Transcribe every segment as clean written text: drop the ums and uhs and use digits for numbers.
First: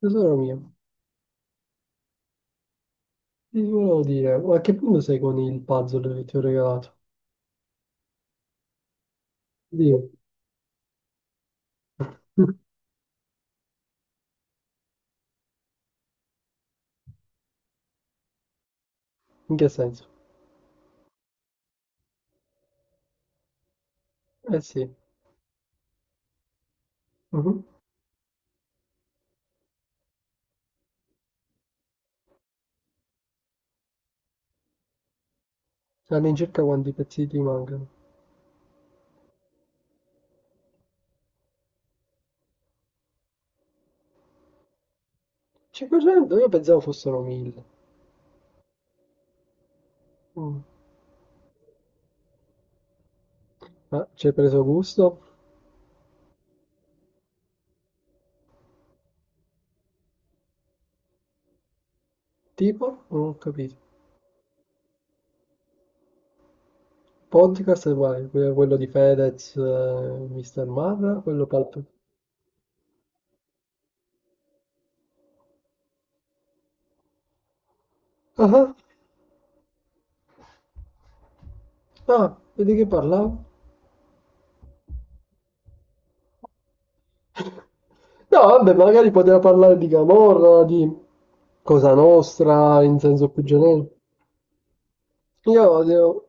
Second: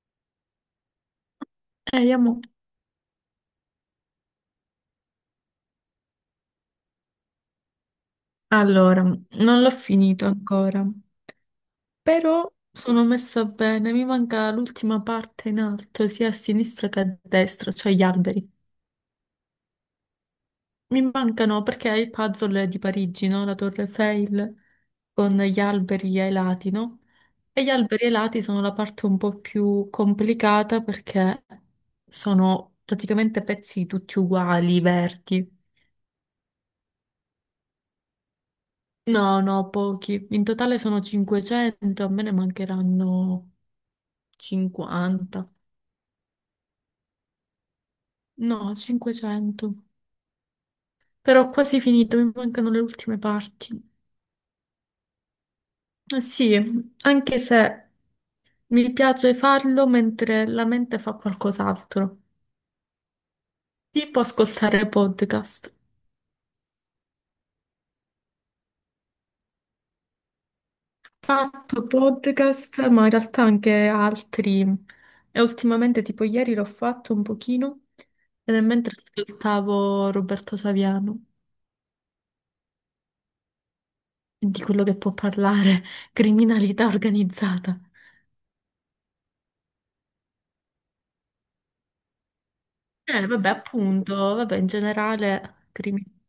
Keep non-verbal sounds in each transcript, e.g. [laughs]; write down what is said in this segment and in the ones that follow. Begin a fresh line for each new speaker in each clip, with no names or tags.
Tesoro mio,
Vediamo.
ti volevo dire, ma a che punto sei con il puzzle che ti ho regalato?
Allora, non l'ho
Dio.
finito ancora, però
[laughs]
sono messa bene, mi manca l'ultima parte in alto, sia a sinistra che a destra, cioè gli alberi.
In che senso?
Mi mancano perché il puzzle è di Parigi, no? La Torre Eiffel
Eh sì.
con gli alberi ai lati, no? E
Mhm.
gli alberi ai lati sono la parte un po' più complicata perché sono praticamente pezzi tutti uguali, verdi.
All'incirca quanti pezzi ti mancano?
No, no, pochi. In totale sono 500, a me ne mancheranno 50,
500? Io pensavo fossero 1000.
no, 500.
Mm.
Però ho quasi finito, mi mancano le ultime parti.
Ma ci hai preso gusto?
Eh sì, anche se mi piace farlo mentre la mente fa qualcos'altro,
Tipo? Non ho capito.
tipo ascoltare podcast.
Podcast è uguale, quello di Fedez, Mr. Marra, quello palp...
Fatto podcast, ma in realtà anche altri. E ultimamente, tipo ieri l'ho fatto un pochino, ed è
Ah,
mentre ascoltavo Roberto Saviano,
ah, vedi che parlavo?
di quello che può parlare, [laughs] criminalità organizzata.
[laughs] No, vabbè, magari poteva parlare di Camorra, di Cosa Nostra, in senso più
Vabbè,
generico.
appunto, vabbè, in
Io
generale
odio,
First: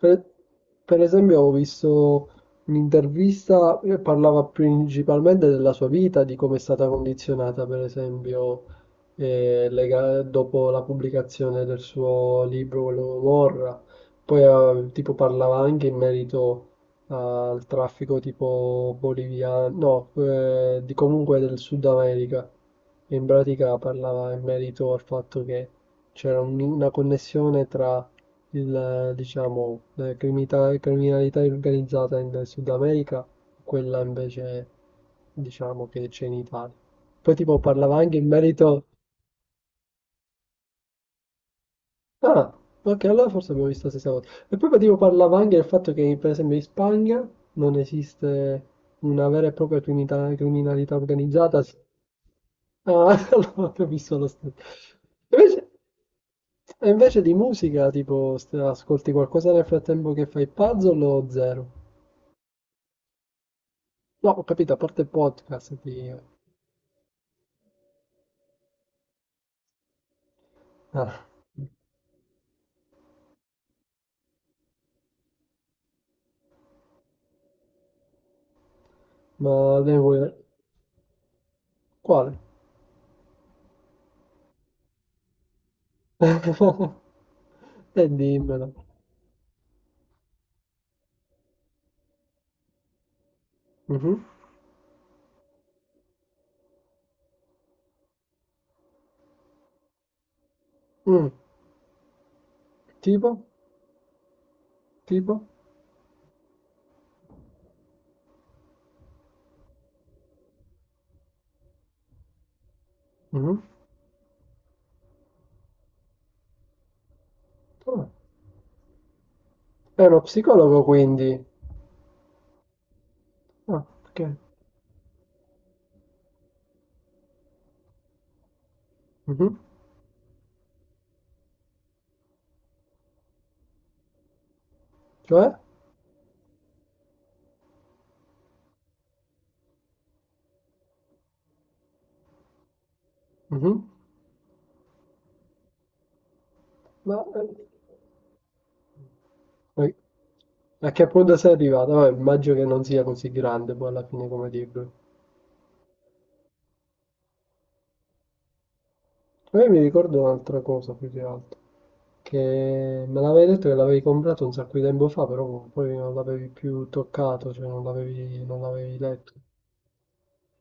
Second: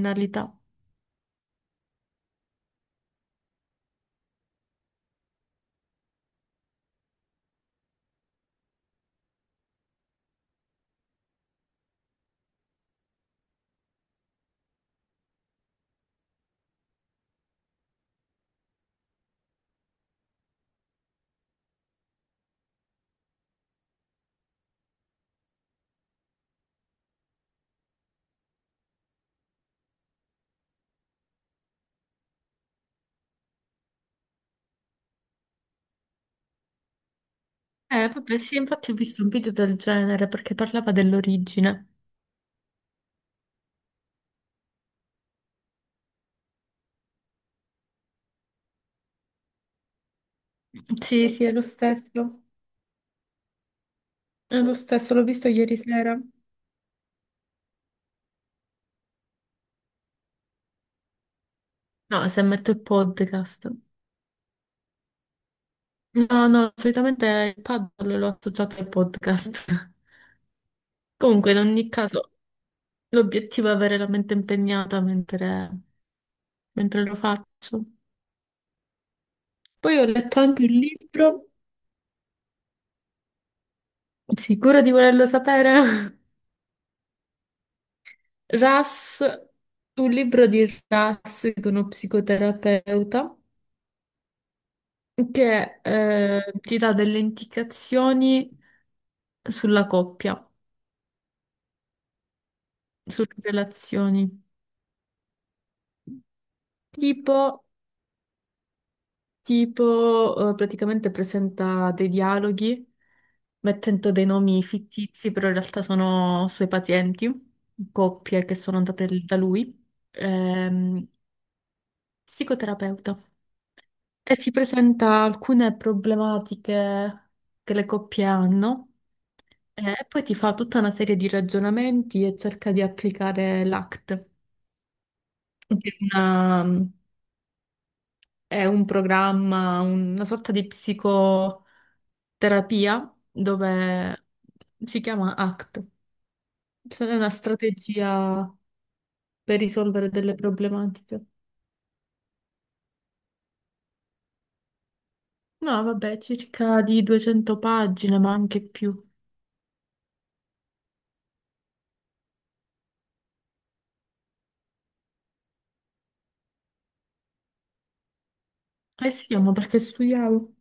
per, per esempio, ho visto un'intervista che parlava principalmente della sua vita, di come è stata condizionata, per esempio, dopo la pubblicazione del suo libro, quello Morra. Poi, tipo, parlava anche in merito al traffico tipo boliviano, no, di comunque del Sud America. E in pratica parlava in merito al fatto che c'era una connessione tra il, diciamo, la criminalità organizzata in Sud America, quella invece, diciamo, che c'è in Italia. Poi tipo parlava anche in
Vabbè, sì,
merito.
infatti ho visto un video del genere perché parlava dell'origine.
Ah, ok, allora forse abbiamo visto la stessa cosa. E poi tipo parlava anche del fatto che, per esempio, in Spagna non esiste una vera e propria criminalità
Sì, sì, è lo
organizzata.
stesso.
Ah, [laughs] allora ho visto lo
È lo
stesso.
stesso, l'ho visto
Invece,
ieri sera.
e invece di musica, tipo, ascolti qualcosa nel frattempo che fai puzzle o zero?
No, se metto il podcast.
No, ho capito, a parte il podcast.
No, no, solitamente il paddle l'ho associato al podcast. [laughs]
Ah,
Comunque, in ogni caso, l'obiettivo è avere la mente impegnata mentre lo faccio.
ma lei
Poi ho
vuole...
letto anche un libro,
Quale?
sicuro di volerlo sapere? [laughs]
[laughs] E dimmelo.
Ras, un libro di Ras, che è uno psicoterapeuta,
Mhm.
che ti dà delle indicazioni sulla coppia,
Mm,
sulle
Tipo?
relazioni.
Tipo?
Tipo, tipo, praticamente presenta dei dialoghi
Mhm.
mettendo dei nomi fittizi, però in realtà sono suoi pazienti,
Ah,
coppie che sono andate da lui.
è uno psicologo
Ehm,
quindi.
Psicoterapeuta.
Ah, ok.
E ti presenta alcune problematiche che le coppie hanno
Mhm.
e poi ti fa tutta una serie di ragionamenti e cerca di applicare l'ACT,
Cioè?
che è un programma, una sorta di psicoterapia
Mhm.
dove si chiama ACT. Cioè, è
Ma...
una strategia per
E
risolvere delle
a che
problematiche.
punto sei arrivato? Vabbè, immagino che non sia così grande poi alla fine come libro.
No, vabbè, circa di 200 pagine, ma anche più.
Poi mi ricordo un'altra cosa più che altro. Che me l'avevi detto che l'avevi comprato un sacco di tempo fa, però poi non l'avevi più toccato, cioè non l'avevi
Eh
letto.
sì, ma perché studiavo.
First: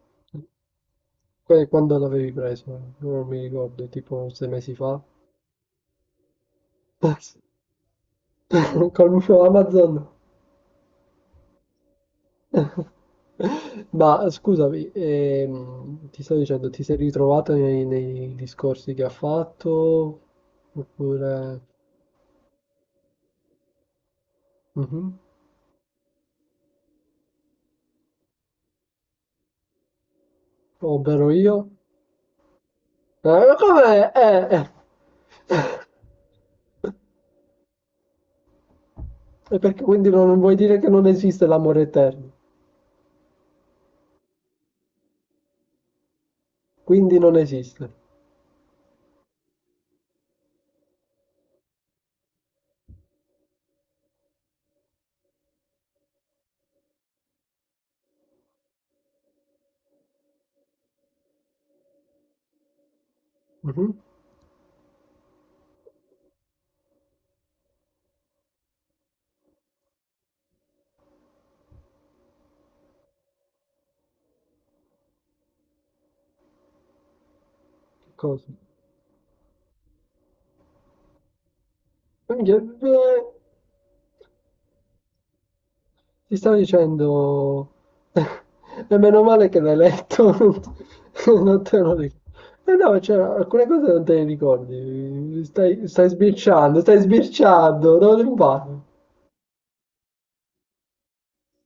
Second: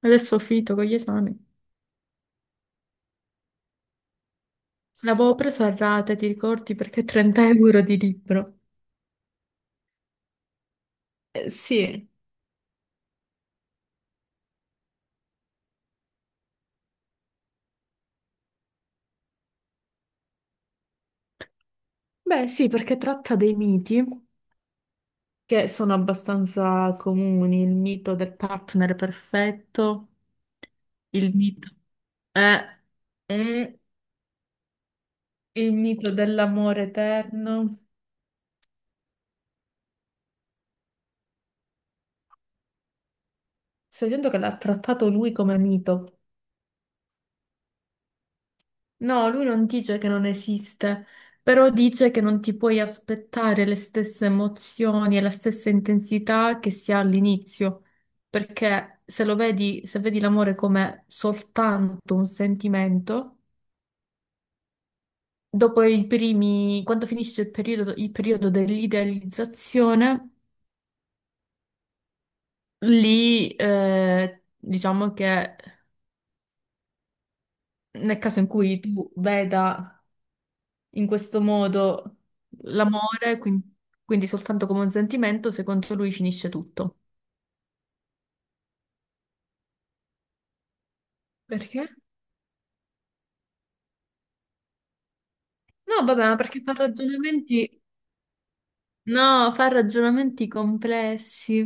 Adesso ho finito con gli esami.
Quando l'avevi preso? Non mi ricordo, tipo 6 mesi fa?
L'avevo preso a rate, ti ricordi? Perché
Basta.
30 euro di libro.
[laughs] Conosco Amazon.
Sì.
[laughs] Ma scusami, ti sto dicendo, ti sei ritrovato nei discorsi che ha fatto? Oppure...
Beh, sì, perché tratta dei miti
Mhm.
che sono abbastanza comuni, il mito del partner perfetto,
Ovvero
il
io?
mito, eh,
Ma
mm,
com'è? Eh.
il mito dell'amore eterno.
E perché quindi non vuoi dire che non esiste l'amore eterno?
Sto dicendo che l'ha trattato lui come mito.
Quindi non esiste.
No, lui non dice che non esiste, però dice che non ti puoi aspettare le stesse emozioni e la stessa intensità che si ha all'inizio, perché se lo vedi, se vedi l'amore come soltanto un sentimento,
Mhm.
dopo i primi, quando finisce il periodo dell'idealizzazione, lì diciamo che
Che
nel caso in
cosa?
cui tu veda in questo modo
Minchia, eh.
l'amore, quindi soltanto come un sentimento, secondo lui
Ti
finisce
stavo
tutto.
dicendo, [laughs] e meno male che l'hai letto, [laughs] non te
Perché?
lo ricordo. Eh no, cioè, alcune cose non te le ricordi, stai,
No,
stai
vabbè, ma perché fa
sbirciando, stai
ragionamenti.
sbirciando, dove ti parli?
No, fa ragionamenti complessi,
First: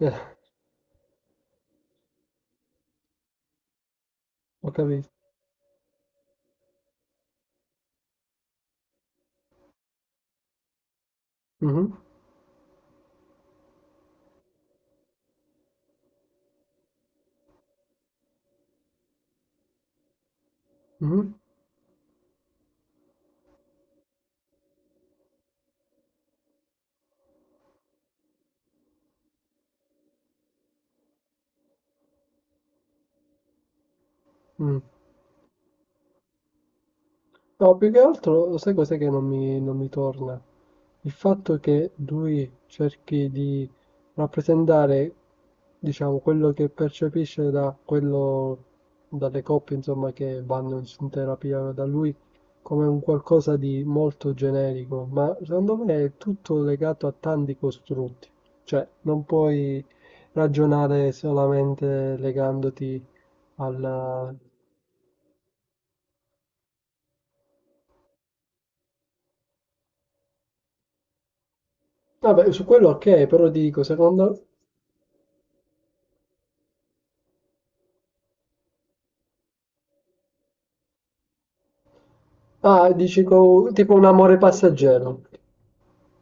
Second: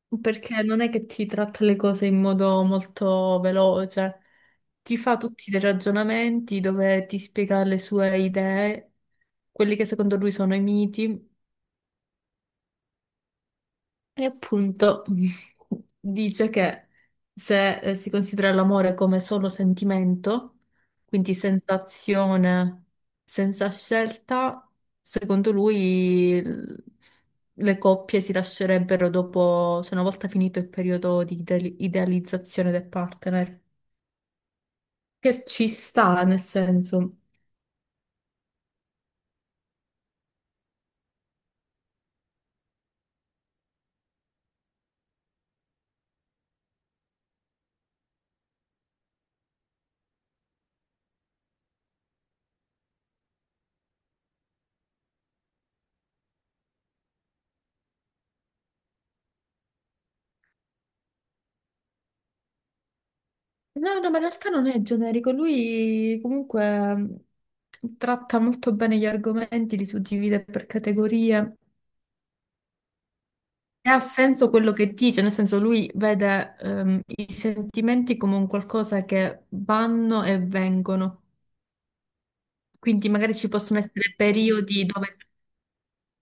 Eh,
perché non è che ti tratta le cose in modo molto veloce,
ho
ti
capito.
fa tutti dei ragionamenti dove ti spiega le sue idee, quelli che secondo lui sono i miti.
Mhm,
E appunto [laughs] dice che se si considera l'amore come solo sentimento,
mhm,
quindi sensazione senza scelta, secondo lui le coppie si lascerebbero dopo, cioè una volta finito il periodo di idealizzazione del partner.
mm.
Che ci sta, nel senso.
No, più che altro, sai cos'è che non mi torna? Il fatto che lui cerchi di rappresentare, diciamo, quello che percepisce da quello, dalle coppie, insomma, che vanno in terapia da lui, come un qualcosa di molto generico, ma secondo me è tutto legato a tanti costrutti. Cioè, non puoi ragionare solamente legandoti
No, no, ma in
al...
realtà non è generico, lui comunque tratta molto bene gli argomenti, li suddivide per categorie.
Vabbè, su quello ok, però dico,
E ha
secondo.
senso quello che dice, nel senso lui vede i sentimenti come un qualcosa che vanno e vengono,
Ah,
quindi
dici
magari ci possono
tipo un
essere
amore
periodi dove.
passeggero.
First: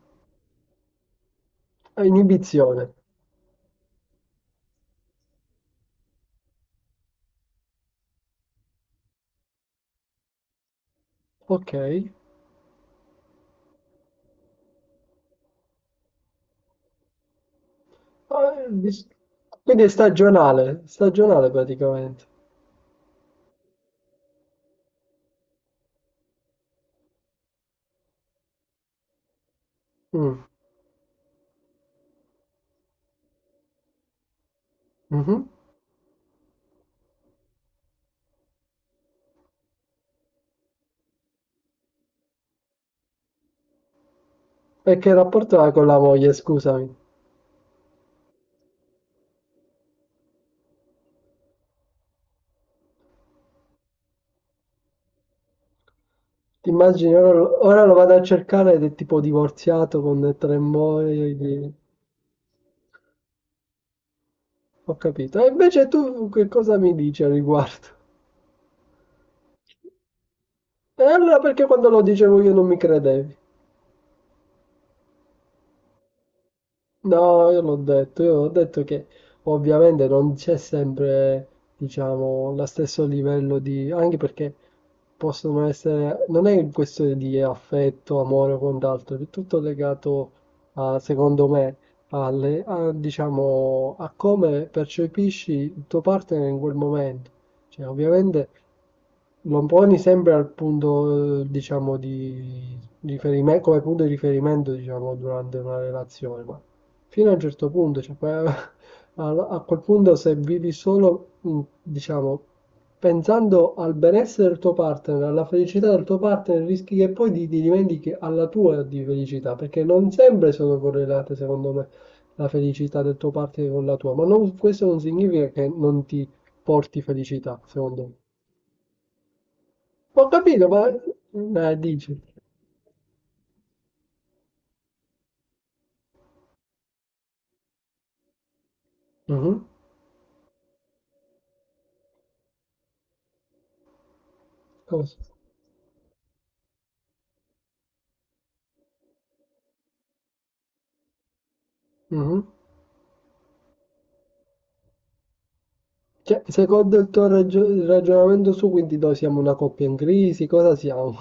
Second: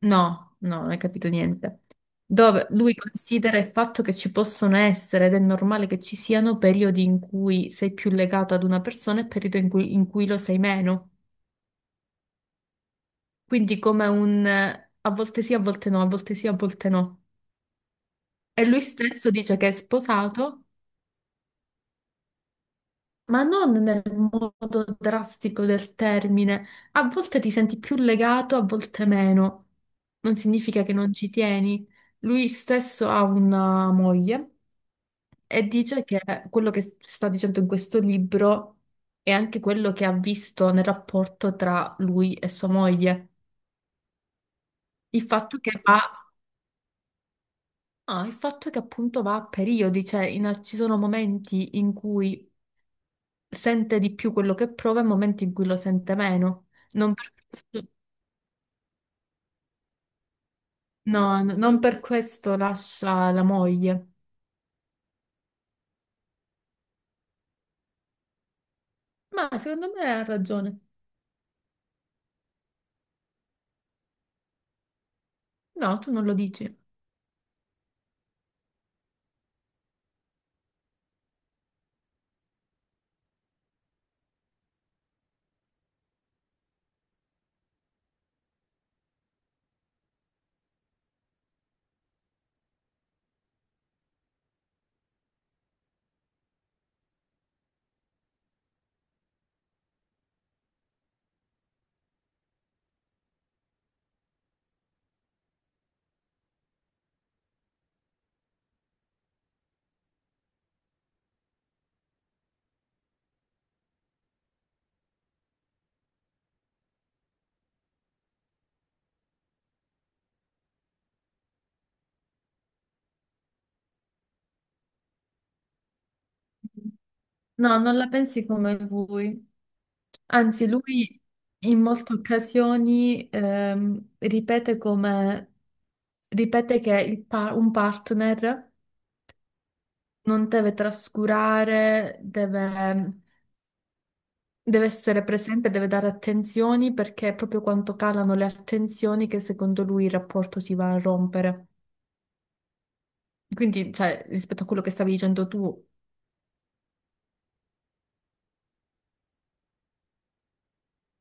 No, no, non hai capito niente.
Ah,
Dove
inibizione.
lui considera il fatto che ci possono essere ed è normale che ci siano periodi in cui sei più legato ad una persona e periodi in cui lo sei meno.
Ok.
Quindi come un a volte sì, a volte no, a volte sì, a volte no. E
Ah,
lui stesso dice che è
Quindi è
sposato.
stagionale, stagionale praticamente.
Ma non nel modo drastico del termine. A volte ti senti più legato, a volte meno. Non
Mm,
significa che non ci tieni. Lui stesso ha una moglie
mhm.
e dice che quello che sta dicendo in questo libro è anche quello che ha visto nel rapporto tra lui e sua moglie.
E che
Il
rapporto
fatto
ha
che
con la
va,
moglie, scusami?
il fatto è che appunto va a periodi, cioè ci sono momenti in cui sente di più quello che prova e momenti in cui lo sente meno.
Ti immagini,
Non
ora,
per questo.
lo vado a cercare ed è tipo divorziato con tre
No,
mogli.
non per questo lascia la moglie.
Ho capito. E invece tu che cosa mi dici al riguardo?
Ma secondo me ha ragione.
E allora perché quando lo dicevo io non mi credevi?
No, tu non lo dici.
No, io l'ho detto, io ho detto che ovviamente non c'è sempre, diciamo, lo stesso livello di... anche perché possono essere... non è questione di affetto, amore o quant'altro, è tutto legato, a, secondo me, alle, a, diciamo, a come percepisci il tuo partner in quel momento. Cioè, ovviamente lo poni sempre al punto, diciamo, di riferimento, come punto di riferimento, diciamo, durante una relazione, ma fino a un certo punto, cioè, poi, [laughs] a quel punto se vivi solo, diciamo, pensando al benessere del tuo partner, alla felicità del tuo partner, rischi che poi ti dimentichi alla tua di felicità, perché non sempre sono correlate, secondo me, la felicità del tuo partner con la tua, ma non questo non significa che non ti porti felicità,
No, non
secondo
la
me.
pensi come lui.
Ho capito,
Anzi, lui
ma...
in molte
dici.
occasioni ripete che un partner
Mhm.
non deve trascurare, deve
Cosa?
essere presente, deve dare attenzioni perché è proprio quando calano le attenzioni che secondo lui il rapporto si va a rompere.
Mhm.
Quindi, cioè, rispetto a quello che stavi dicendo tu,
Cioè, secondo il tuo ragio- il ragionamento su, quindi noi siamo una coppia in crisi, cosa siamo?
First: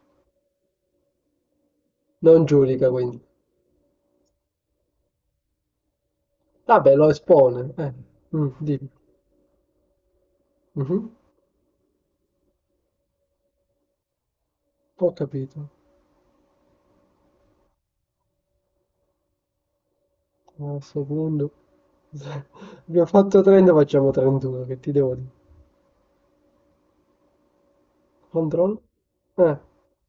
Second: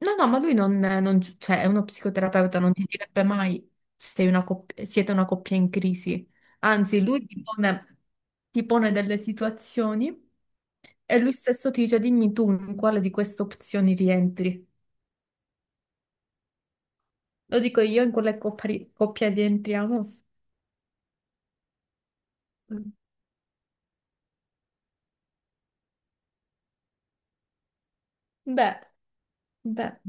no, no, ma lui, non, non gi- cioè, è uno
Non
psicoterapeuta, non ti
giudica, quindi.
direbbe mai siete una coppia in crisi.
Vabbè,
Anzi,
lo
lui ti
espone.
pone, ti
Dimmi.
pone delle situazioni
Mhm.
e lui stesso ti dice, dimmi tu in quale di queste opzioni rientri.
Ho capito.
Lo dico io, in quale coppia rientriamo?
A questo punto... [laughs] Abbiamo fatto 30, facciamo 31, che ti devo dire. Controllo.
Beh,
Eh,
beh,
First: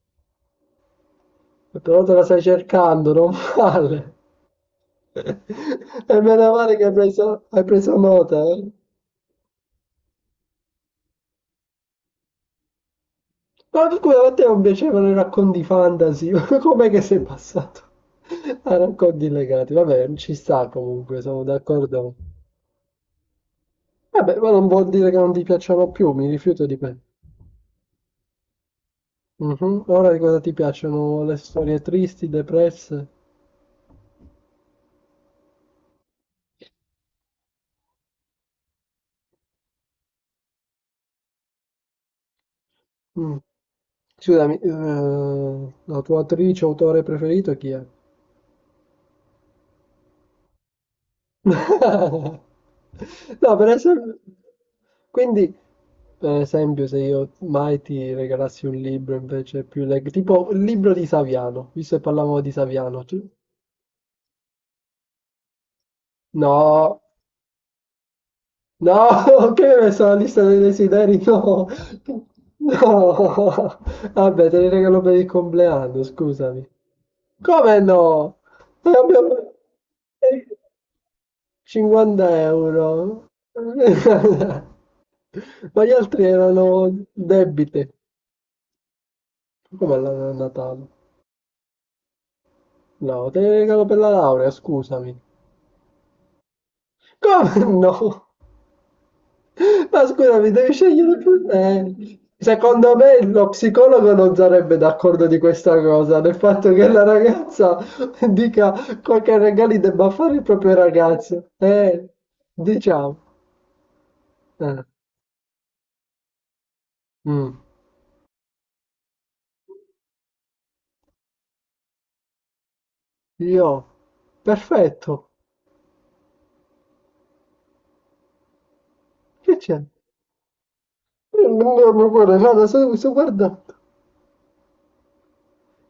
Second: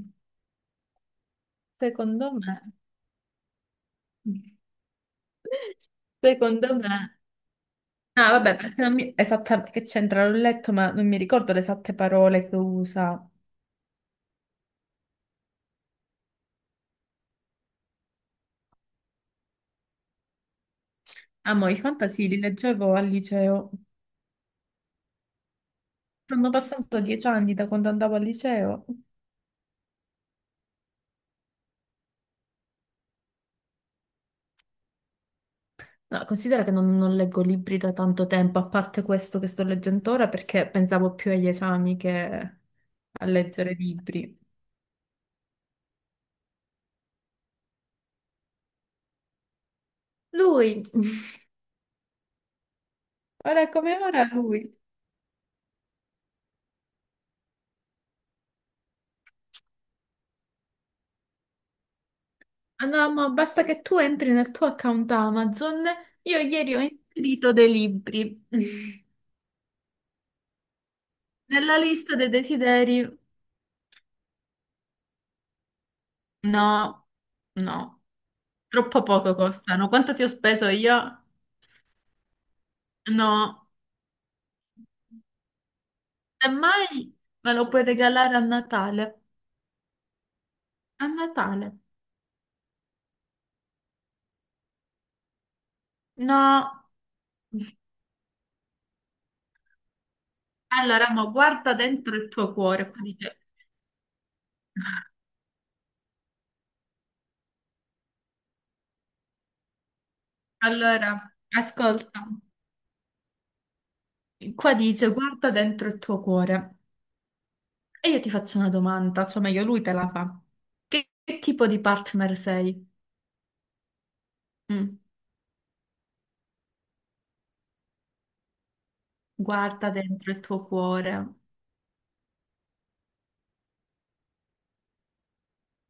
però te la
secondo
stai
me,
cercando, non male.
[laughs]
[laughs] E meno male
secondo
che
me.
hai preso
No,
nota,
vabbè,
eh.
perché non mi... esattamente che c'entra, l'ho letto, ma non mi ricordo le esatte parole che usa.
Ma scusa, a te non piacevano i racconti fantasy? [laughs] Com'è che sei passato a racconti legati? Vabbè, ci sta comunque, sono
Ah, mo, i
d'accordo.
fantasy li leggevo al liceo.
Vabbè, ma non vuol dire che non ti piacciono più, mi
Sono
rifiuto di me.
passato 10 anni da quando andavo al liceo.
Mhm. Ora di cosa ti piacciono? Le storie tristi, depresse?
No, considera che non leggo libri da tanto tempo, a parte questo che sto leggendo ora, perché pensavo più agli esami che a
Mm.
leggere libri.
Scusami, la tua attrice, o autore preferito chi è?
Lui, [laughs]
No, per
ora come
esempio,
ora lui.
quindi per esempio, se io mai ti regalassi un libro invece più tipo il libro di Saviano, visto che parlavamo di
Ah
Saviano,
no, ma
tu-
basta che tu entri nel tuo account Amazon. Io ieri ho
No,
inserito dei libri [laughs]
no, [laughs] che mi hai messo la lista dei desideri? No,
nella
[laughs]
lista dei desideri.
no, vabbè, te li regalo per il compleanno, scusami.
No,
Come
no,
no? Non
troppo poco
abbiamo-
costano. Quanto ti ho speso io?
50 euro.
No,
[laughs] Ma gli altri
semmai
erano
me lo puoi
debite.
regalare a Natale.
Come la a Natale?
A Natale.
No, te ne regalo per la laurea, scusami.
No.
Come no? Ma scusami, devi
Allora,
scegliere
mo
tu.
guarda dentro il tuo cuore.
Secondo
Qua
me
dice.
lo psicologo non sarebbe d'accordo di questa cosa, del fatto che la ragazza [laughs] dica quel che regali debba fare il proprio
Allora,
ragazzo.
ascolta.
Diciamo.
Qua
Eh,
dice, guarda dentro il tuo cuore.
mm.
E io ti faccio una domanda, cioè meglio lui te la fa. Che tipo di partner sei?
Io,
Mm.
perfetto. Che c'è?
Guarda dentro il tuo cuore.
Io non mi guarda, guarda, sto guardando.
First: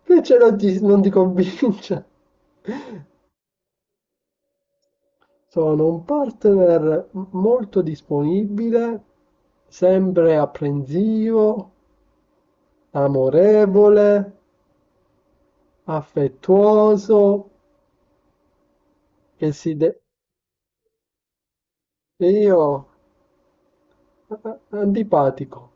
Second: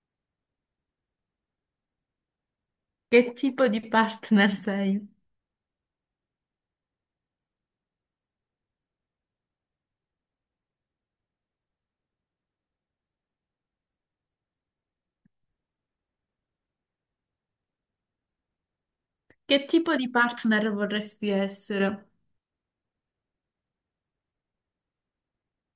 Invece non ti convince.
Che tipo di partner sei?
Sono un partner molto disponibile, sempre apprensivo, amorevole, affettuoso, che
Che
si
tipo
de-
di partner vorresti essere?
e io antipatico.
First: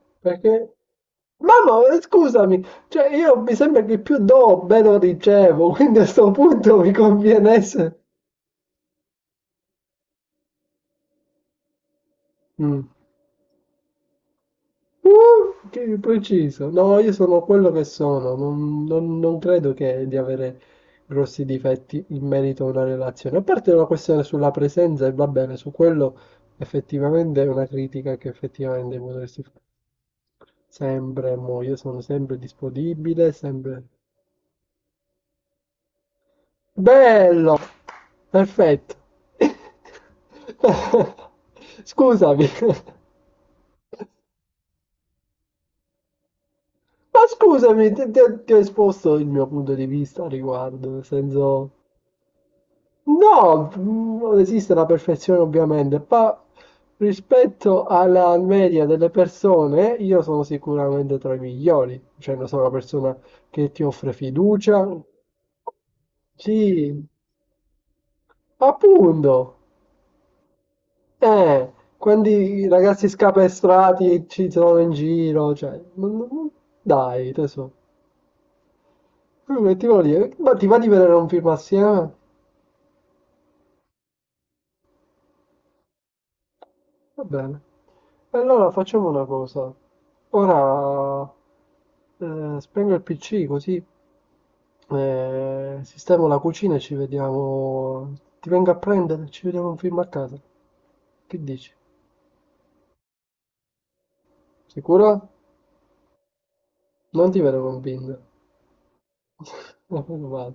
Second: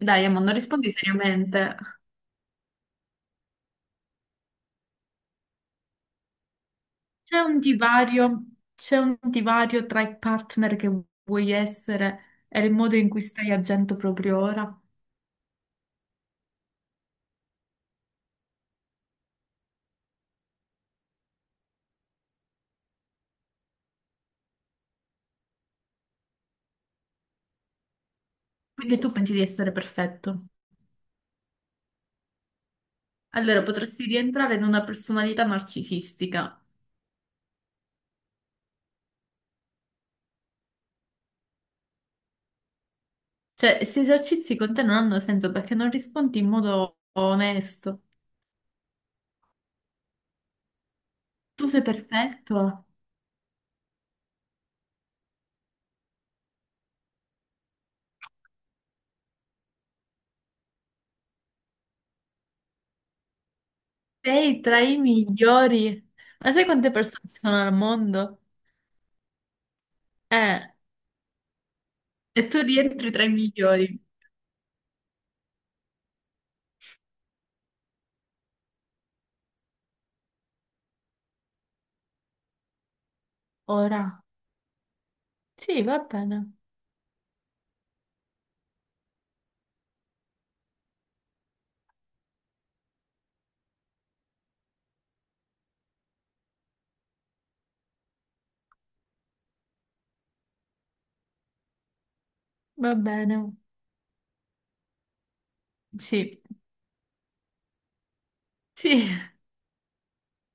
Dai, Amanda,
Perché
rispondi seriamente.
Mamma, scusami, cioè io mi sembra che più do, meno ricevo, quindi a sto punto mi
C'è
conviene
un
essere...
divario, c'è un divario tra i partner che vuoi essere e il
Mm.
modo in cui stai agendo proprio ora?
Che preciso. No, io sono quello che sono. Non credo che di avere grossi difetti in merito a una relazione. A parte la questione sulla presenza, e va bene, su quello effettivamente è una critica che effettivamente
Perché tu pensi di
potresti fare.
essere perfetto.
Sempre, mo, io sono sempre disponibile,
Allora,
sempre...
potresti rientrare in una personalità narcisistica.
Bello! Perfetto. [laughs] Scusami.
Cioè, questi esercizi con te non hanno senso perché non rispondi in modo
Ma scusami,
onesto.
ti ho esposto il mio punto di vista a riguardo, nel
Tu
senso...
sei perfetto,
No, non esiste la perfezione ovviamente, ma rispetto alla media delle persone, io sono sicuramente tra i migliori, cioè non sono una persona che ti offre
sei tra
fiducia.
i migliori. Ma sai quante
Sì,
persone ci sono al mondo?
appunto.
Eh.
Eh, quando
E tu
i ragazzi
rientri tra i migliori.
scapestrati ci sono in giro, cioè, dai, tesoro. Che ti voglio dire? Ma ti va di vedere un film assieme?
Ora. Sì, va bene.
Va bene. Allora facciamo una cosa. Ora spengo il PC così sistemo la cucina e ci vediamo. Ti vengo a prendere, e ci vediamo un film a casa. Che dici?
Va bene.
Sicura?
Sì.
Non ti vedo convinto.
Sì,
Ma meno male.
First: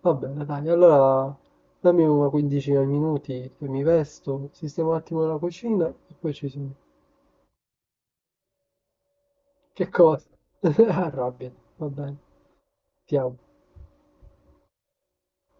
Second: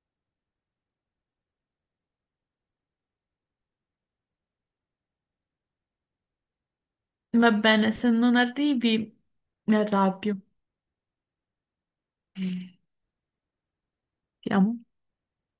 Va bene, dai, allora dammi una quindicina di minuti che mi vesto, sistemo un attimo la cucina e poi ci sono.
[laughs] va bene. Se non arrivi, mi
Che cosa?
arrabbio.
[laughs] Arrabbiati, va bene, ti amo.
Siamo.